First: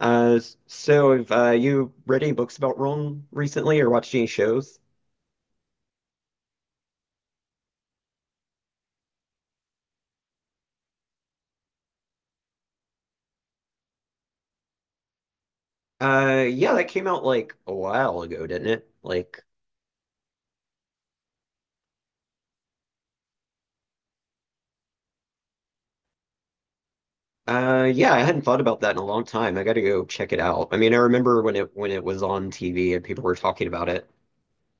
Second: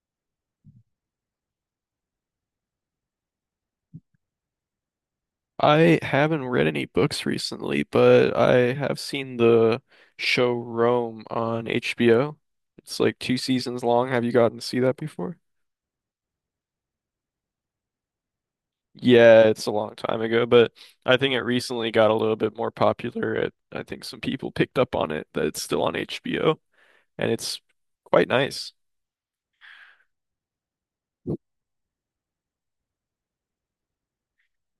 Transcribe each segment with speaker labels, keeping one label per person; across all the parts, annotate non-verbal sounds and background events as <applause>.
Speaker 1: Uh, so have you read any books about Rome recently or watched any shows?
Speaker 2: I haven't read any books recently, but I have seen the show Rome on HBO. It's like two seasons long. Have you gotten to see that before?
Speaker 1: Yeah, that came out like a while ago, didn't it?
Speaker 2: Yeah,
Speaker 1: Like,
Speaker 2: it's a long time ago, but I think it recently got a little bit more popular. I think some people picked up on it that it's still on HBO, and it's
Speaker 1: yeah, I
Speaker 2: quite
Speaker 1: hadn't thought
Speaker 2: nice.
Speaker 1: about that in a long time. I gotta go check it out. I mean, I remember when it was on TV and people were talking about it.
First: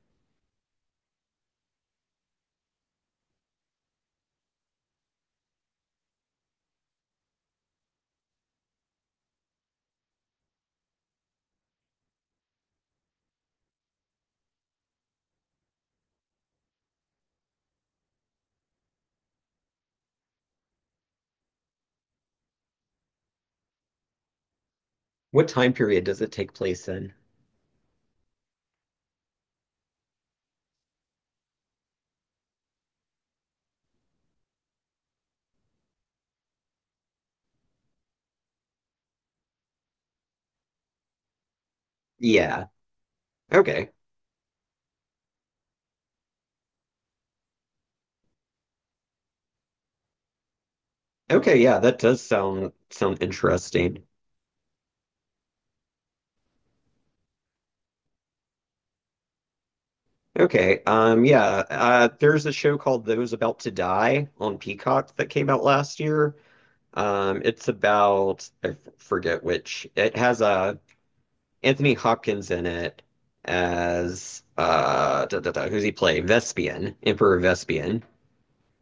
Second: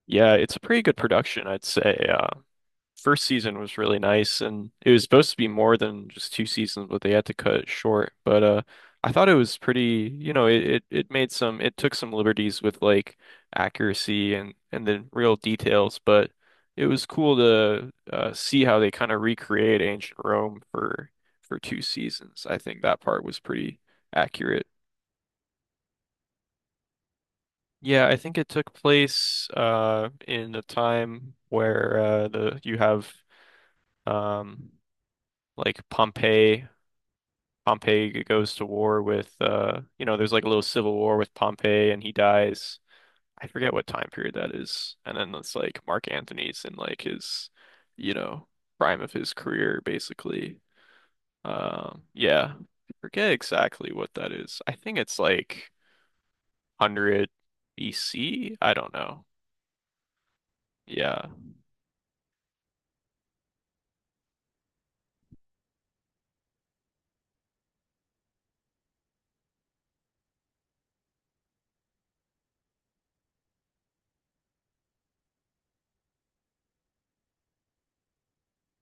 Speaker 2: Yeah, it's a pretty good production, I'd say. First season was really nice, and it was supposed to be more than just two seasons, but they had to cut it short. But I thought it was pretty, you know, it made some. It took some liberties with like accuracy and the real details, but it was cool to see how they kind of recreate ancient Rome for two seasons. I think that part was pretty accurate.
Speaker 1: What time period does it take place in?
Speaker 2: Yeah, I think it took place in a time where the you have um like Pompeii Pompey goes to war with you know there's like a little civil war with Pompey and he
Speaker 1: Yeah.
Speaker 2: dies. I forget what
Speaker 1: Okay.
Speaker 2: time period that is. And then it's like Mark Antony's in like his you know prime of his career basically.
Speaker 1: Okay, yeah, that does
Speaker 2: Yeah.
Speaker 1: sound
Speaker 2: I
Speaker 1: sound
Speaker 2: forget exactly
Speaker 1: interesting.
Speaker 2: what that is. I think it's like 100 B C. I don't know.
Speaker 1: Okay,
Speaker 2: Yeah.
Speaker 1: yeah, there's a show called Those About to Die on Peacock that came out last year. It's about forget which. It has Anthony Hopkins in it as da, da, da, who's he play? Vespian, Emperor Vespian,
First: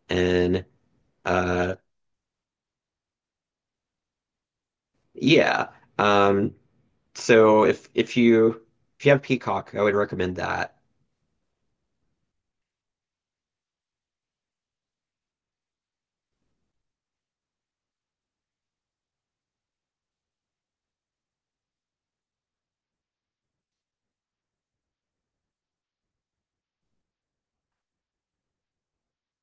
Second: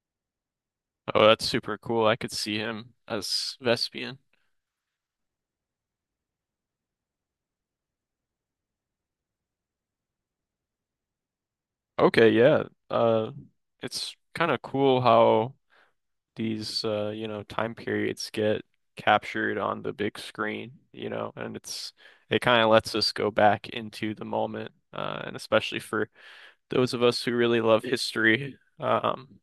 Speaker 1: and
Speaker 2: Oh, that's
Speaker 1: uh
Speaker 2: super cool. I could see him as Vespian.
Speaker 1: yeah. Um, so if you have Peacock, I would recommend that.
Speaker 2: Okay, yeah. Uh it's kind of cool how these you know, time periods get captured on the big screen, you know, and it kind of lets us go back into the moment. And especially for those of us who really love history,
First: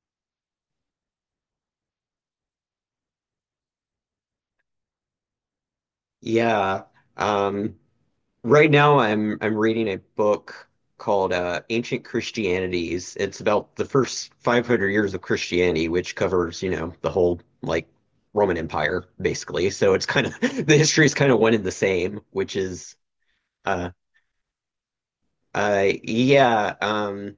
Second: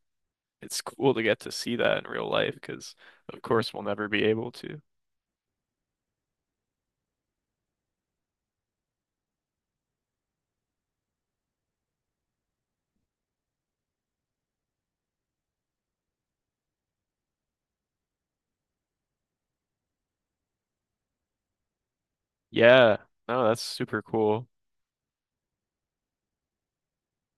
Speaker 2: it's cool to get to see that in real life because, of course, we'll never be able to.
Speaker 1: Yeah. Um, Right now, I'm reading a book called Ancient Christianities. It's about the first 500 years of Christianity, which covers the whole like Roman Empire, basically. So it's kind of <laughs> the history is kind of one and the same, which is
Speaker 2: Yeah, no, that's
Speaker 1: uh
Speaker 2: super cool.
Speaker 1: yeah,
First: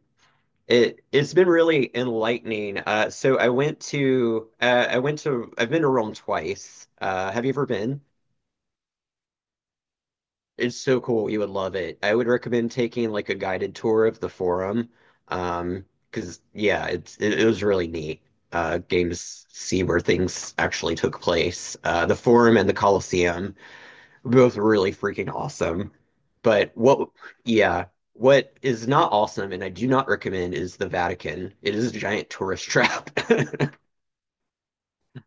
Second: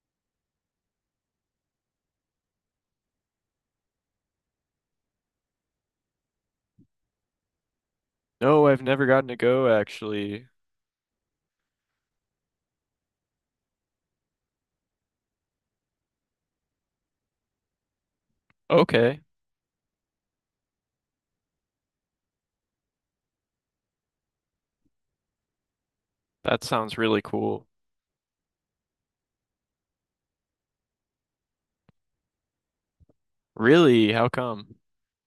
Speaker 1: it's been really enlightening. So I've been to Rome twice. Have you ever been?
Speaker 2: No, I've never gotten to go actually.
Speaker 1: It's so cool. You would love it. I would recommend taking like a guided tour of the forum. Um, because yeah, it was really neat.
Speaker 2: Okay,
Speaker 1: Games see where things actually took place. The forum and the Colosseum, both really freaking awesome.
Speaker 2: that
Speaker 1: But
Speaker 2: sounds
Speaker 1: what,
Speaker 2: really cool.
Speaker 1: yeah, what is not awesome, and I do not recommend, is the Vatican. It is a giant tourist trap. <laughs>
Speaker 2: Really? How come?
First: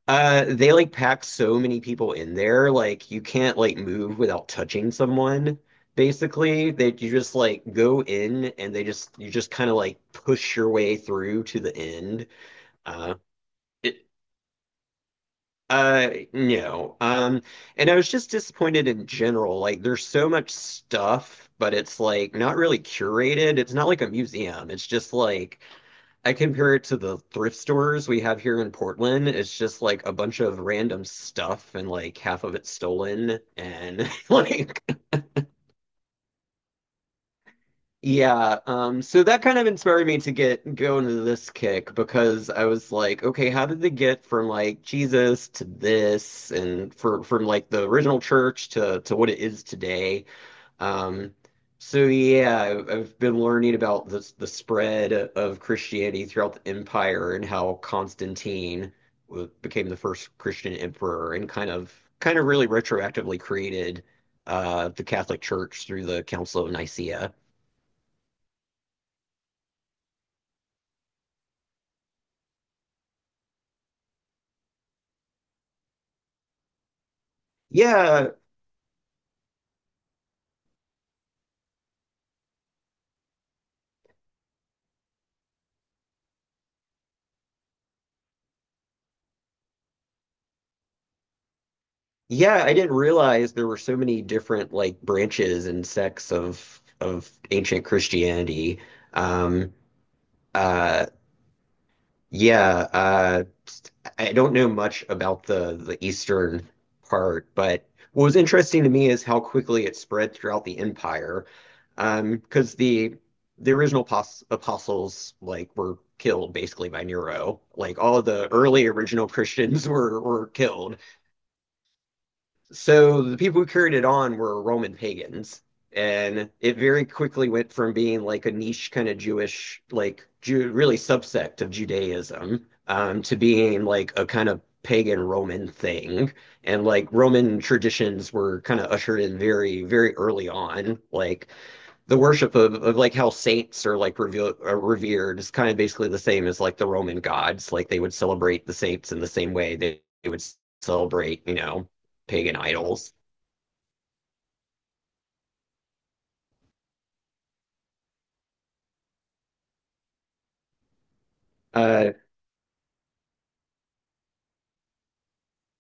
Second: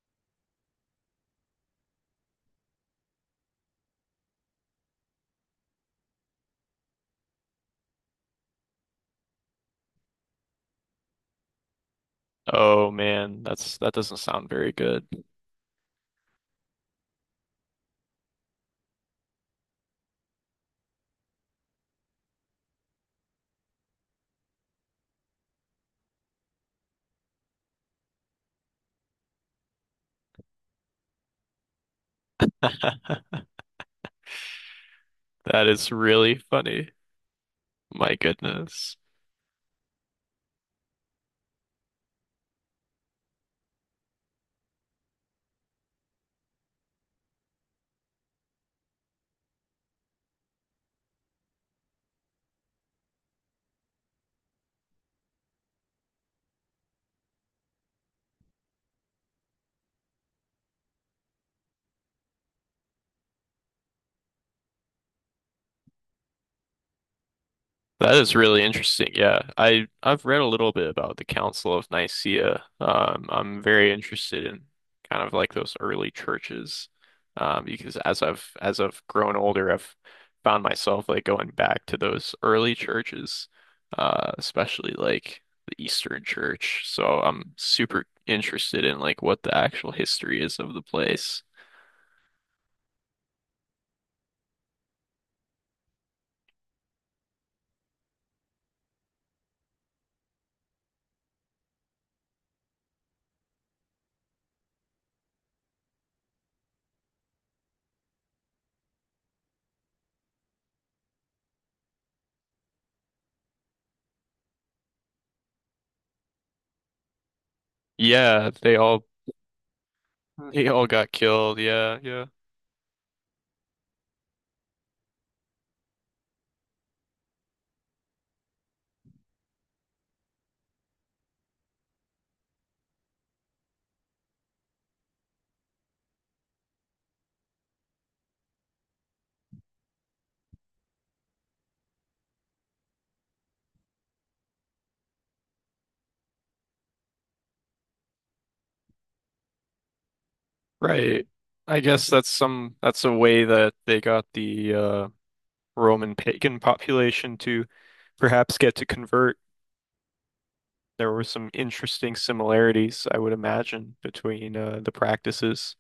Speaker 1: They like pack so many people in there, like you can't like move without touching someone. Basically, that you just like go in and they just you just kind of like push your way through to the end.
Speaker 2: Oh
Speaker 1: Uh,
Speaker 2: man, that
Speaker 1: it,
Speaker 2: doesn't sound very good.
Speaker 1: no. And I was just disappointed in general. Like there's so much stuff, but it's like not really curated. It's not like a museum. It's just like I compare it to the thrift stores we have here in Portland. It's just like a bunch of random stuff and like half of it stolen and <laughs> like
Speaker 2: That is really funny. My
Speaker 1: yeah,
Speaker 2: goodness.
Speaker 1: so that kind of inspired me to get go into this kick because I was like, okay, how did they get from like Jesus to this and for from like the original church to what it is today? Um. So yeah, I've been learning about the spread of Christianity throughout the empire and how Constantine became the first Christian emperor and kind of really retroactively created the Catholic Church through the Council of Nicaea.
Speaker 2: That is really interesting. Yeah, I've read a little bit about the Council of Nicaea. I'm very interested in kind of like those early churches. Because as
Speaker 1: Yeah,
Speaker 2: I've as I've grown older, I've found myself like going back to those early churches, especially like the Eastern Church. So I'm super interested in like what the actual history is of the place.
Speaker 1: yeah, I didn't realize there were so many different like branches and sects of ancient Christianity. Um, uh, yeah, I don't know much about the eastern part, but what was interesting to me is how quickly it spread throughout the empire. Because the original pos apostles like were killed basically by Nero. Like all the
Speaker 2: Yeah,
Speaker 1: early original Christians <laughs> were
Speaker 2: they all
Speaker 1: killed.
Speaker 2: got killed. Yeah, yeah.
Speaker 1: So the people who carried it on were Roman pagans, and it very quickly went from being like a niche kind of Jewish, like really subsect of Judaism, to being like a kind of pagan Roman thing. And like Roman traditions were kind of ushered in very, very early on, like the worship of like how saints are revered is kind of basically the same as like the Roman gods. Like they would celebrate the saints in the same way they would
Speaker 2: Right.
Speaker 1: celebrate, you
Speaker 2: I
Speaker 1: know,
Speaker 2: guess
Speaker 1: pagan
Speaker 2: that's a
Speaker 1: idols.
Speaker 2: way that they got the Roman pagan population to perhaps get to convert. There were some
Speaker 1: Uh,
Speaker 2: interesting similarities, I would imagine, between the practices.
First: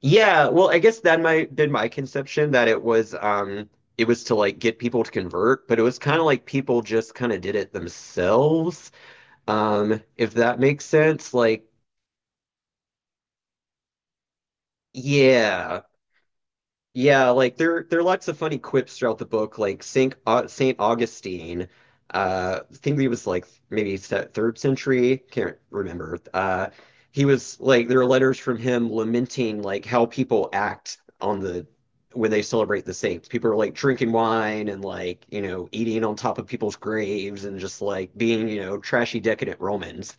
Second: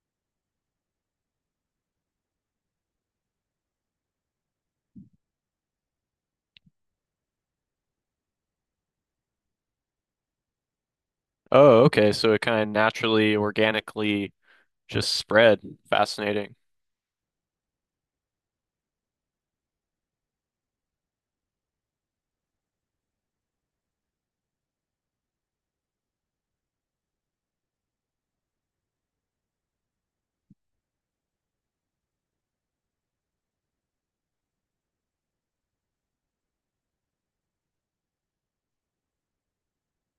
Speaker 1: yeah, well, I guess that my been my conception that it was to like get people to convert, but it was kind of like people just kind of did it themselves. If that makes sense, like
Speaker 2: Oh, okay. So it kind of naturally, organically just spread.
Speaker 1: yeah,
Speaker 2: Fascinating.
Speaker 1: yeah, like there are lots of funny quips throughout the book, like Saint Augustine. I think he was like maybe third century. Can't remember. He was like there are letters from him lamenting like how people act on the when they celebrate the saints. People are like drinking wine and like eating on top of people's graves and just like being trashy decadent Romans.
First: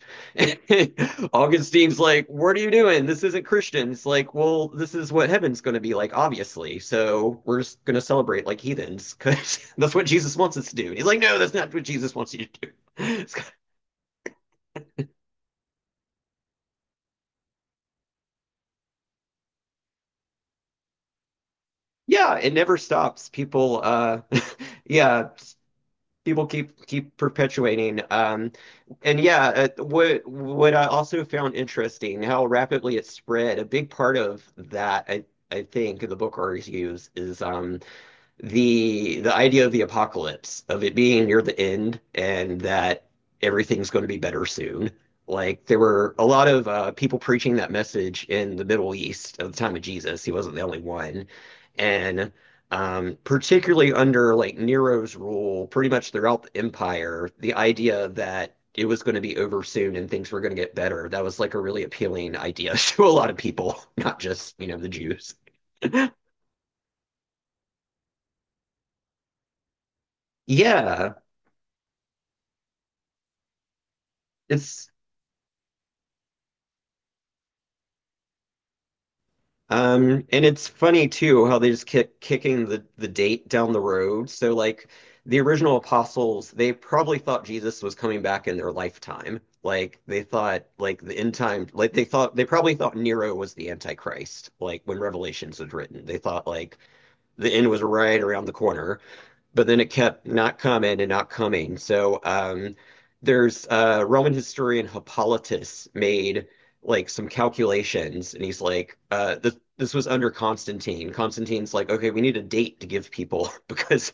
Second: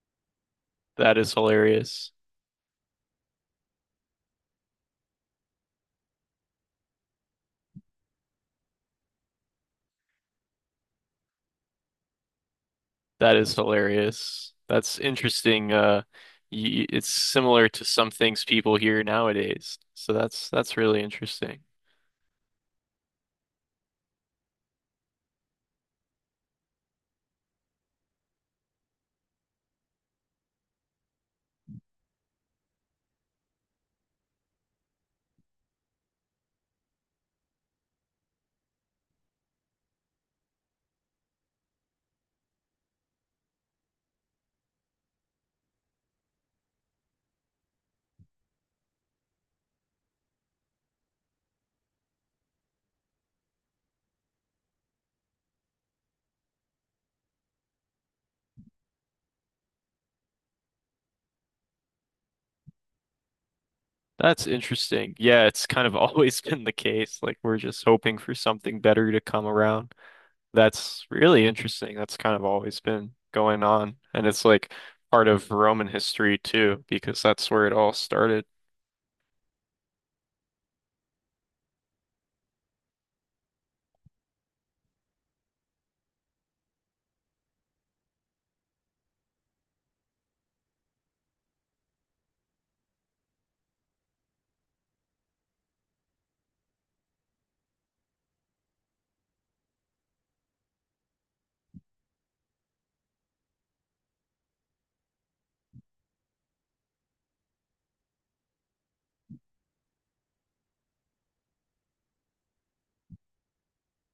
Speaker 2: That is
Speaker 1: <laughs> Augustine's
Speaker 2: hilarious.
Speaker 1: like, "What are you doing? This isn't Christian." It's like, "Well, this is what heaven's going to be like, obviously. So we're just going to celebrate like heathens because" <laughs> "that's what Jesus wants us to do." And he's like, "No, that's not what Jesus wants you to do." <laughs> It's-
Speaker 2: That is hilarious. That's interesting. Y It's similar to some things people hear nowadays. So that's really interesting.
Speaker 1: yeah, it never stops. <laughs> Yeah, people keep perpetuating. And yeah, what I also found interesting how rapidly it spread. A big part of that, I think, in the book argues is the idea of the apocalypse, of it being near the end and that everything's going to be better soon. Like there were a lot of people preaching that message in the Middle East at the time of Jesus. He wasn't the only one, and particularly under like Nero's rule, pretty much throughout the empire, the idea that it was going to be over soon and things were going to get better, that was like a really appealing idea <laughs> to a lot of people, not
Speaker 2: That's
Speaker 1: just the
Speaker 2: interesting.
Speaker 1: Jews.
Speaker 2: Yeah, it's kind of always <laughs> been the case. Like we're just hoping for something better to come around. That's
Speaker 1: Yeah,
Speaker 2: really interesting. That's kind of always been going on. And it's like
Speaker 1: it's
Speaker 2: part of Roman history too, because that's where it all started.
Speaker 1: And it's funny too how they just kicking the date down the road. So like the original apostles, they probably thought Jesus was coming back in their lifetime. Like they thought like the end time, like they probably thought Nero was the Antichrist. Like when Revelations was written, they thought like the end was right around the corner, but then it kept not coming and not coming. So there's Roman historian Hippolytus made like some calculations, and he's like, this was under Constantine. Constantine's like, okay, we need a date to give people <laughs> because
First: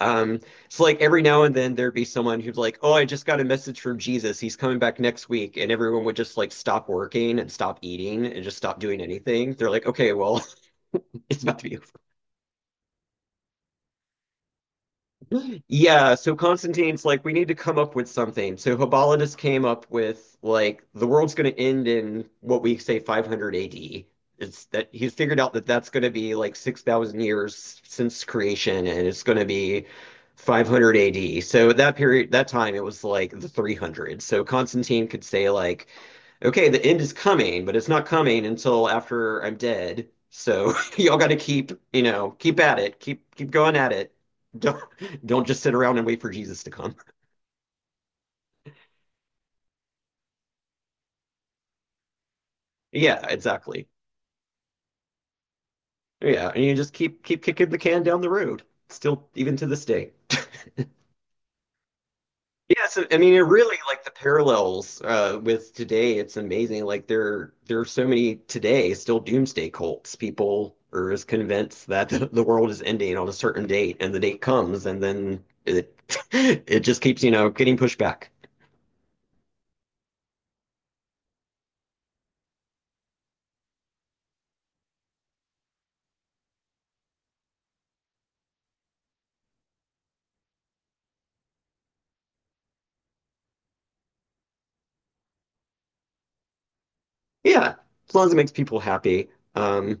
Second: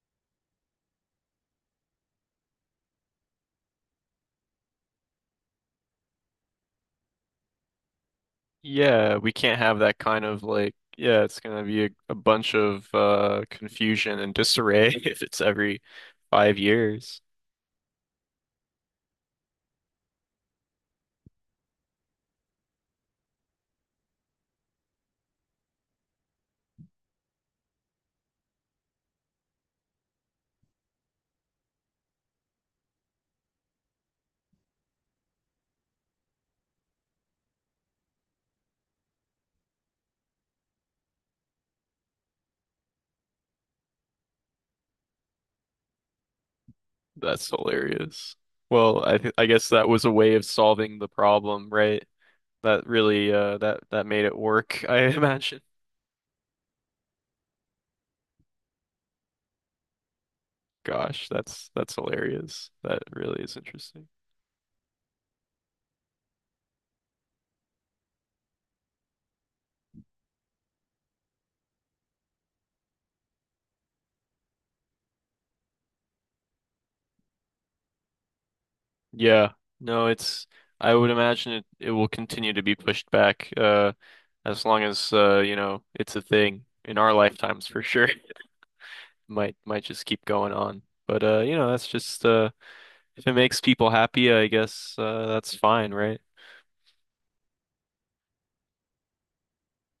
Speaker 1: um, it's like every now and then there'd be someone who's like, oh, I just got a message from Jesus. He's coming back next week, and everyone would just like stop working and stop eating and just stop doing
Speaker 2: Yeah, we
Speaker 1: anything.
Speaker 2: can't
Speaker 1: They're
Speaker 2: have
Speaker 1: like,
Speaker 2: that
Speaker 1: okay,
Speaker 2: kind of
Speaker 1: well,
Speaker 2: like, yeah,
Speaker 1: <laughs>
Speaker 2: it's
Speaker 1: it's about
Speaker 2: gonna
Speaker 1: to be
Speaker 2: be a bunch of confusion and disarray <laughs> if it's every
Speaker 1: yeah, so
Speaker 2: five
Speaker 1: Constantine's
Speaker 2: years.
Speaker 1: like, we need to come up with something. So Hippolytus came up with like the world's going to end in what we say 500 AD. It's that he's figured out that that's going to be like 6,000 years since creation, and it's going to be 500 AD. So at that period, that time, it was like the 300. So Constantine could say like, okay, the end is coming, but it's not coming until after I'm dead. So <laughs> y'all got to keep at it, keep going at it. Don't don't just sit around and wait for Jesus to come. <laughs>
Speaker 2: That's hilarious. Well, I guess that was a way of solving the problem, right? That
Speaker 1: Yeah,
Speaker 2: really
Speaker 1: exactly.
Speaker 2: that made it work, <laughs> I imagine.
Speaker 1: Yeah, and you just keep kicking the can down the road. Still, even to this day.
Speaker 2: Gosh, that's hilarious.
Speaker 1: Yeah,
Speaker 2: That
Speaker 1: so I mean it
Speaker 2: really is
Speaker 1: really like
Speaker 2: interesting.
Speaker 1: the parallels with today. It's amazing. Like there are so many today still doomsday cults. People are as convinced that <laughs> the world is ending on a certain date, and the date comes, and then it <laughs> it just keeps getting pushed back.
Speaker 2: Yeah. No, it's I would imagine it will continue to be pushed back as long as you know it's a thing in our lifetimes for sure. Might just keep going on. But you know, that's just if it makes people happy, I guess that's fine, right?
Speaker 1: Yeah, as long as it makes people happy. Um,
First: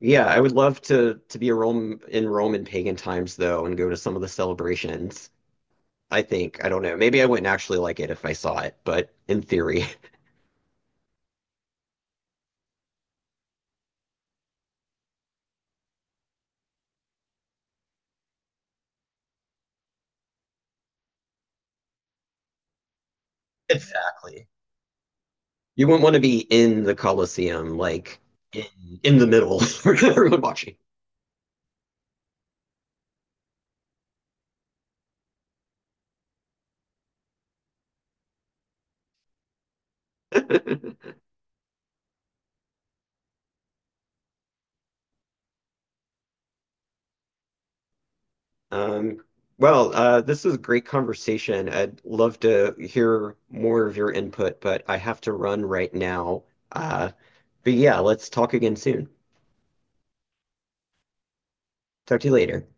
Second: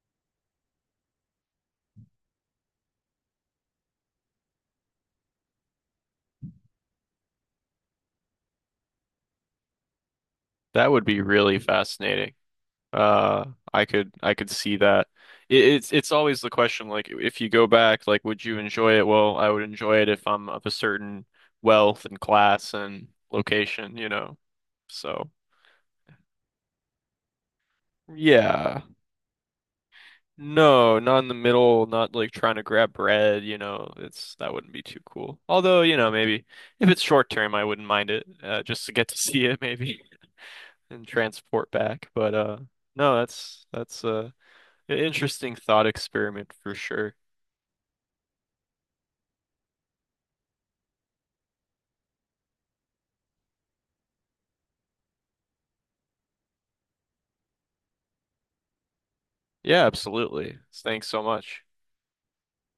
Speaker 1: Yeah, I would love to be a Rome in Rome in pagan times though and go to some of the celebrations. I think, I don't know. Maybe I wouldn't actually like it if I saw it, but in theory, <laughs>
Speaker 2: That would be really fascinating. Uh I could see that. It's always the question like if you go back like would you enjoy it? Well, I would enjoy it if I'm of a certain wealth and class and location, you know.
Speaker 1: exactly.
Speaker 2: So,
Speaker 1: You wouldn't want to be in the Colosseum, like in,
Speaker 2: yeah.
Speaker 1: in the middle <laughs> where everyone watching.
Speaker 2: No, not in the middle, not like trying to grab bread, you know, it's that wouldn't be too cool. Although, you know, maybe if it's short term, I wouldn't mind it, just to get to <laughs> see it maybe <laughs> and
Speaker 1: <laughs>
Speaker 2: transport back. But no, that's an interesting thought experiment for sure.
Speaker 1: Um, well, this is a great conversation. I'd love to hear more of your input, but I have to run right now. Uh, but yeah, let's talk again soon.
Speaker 2: Yeah, absolutely. Thanks so much.
Speaker 1: Talk to you later.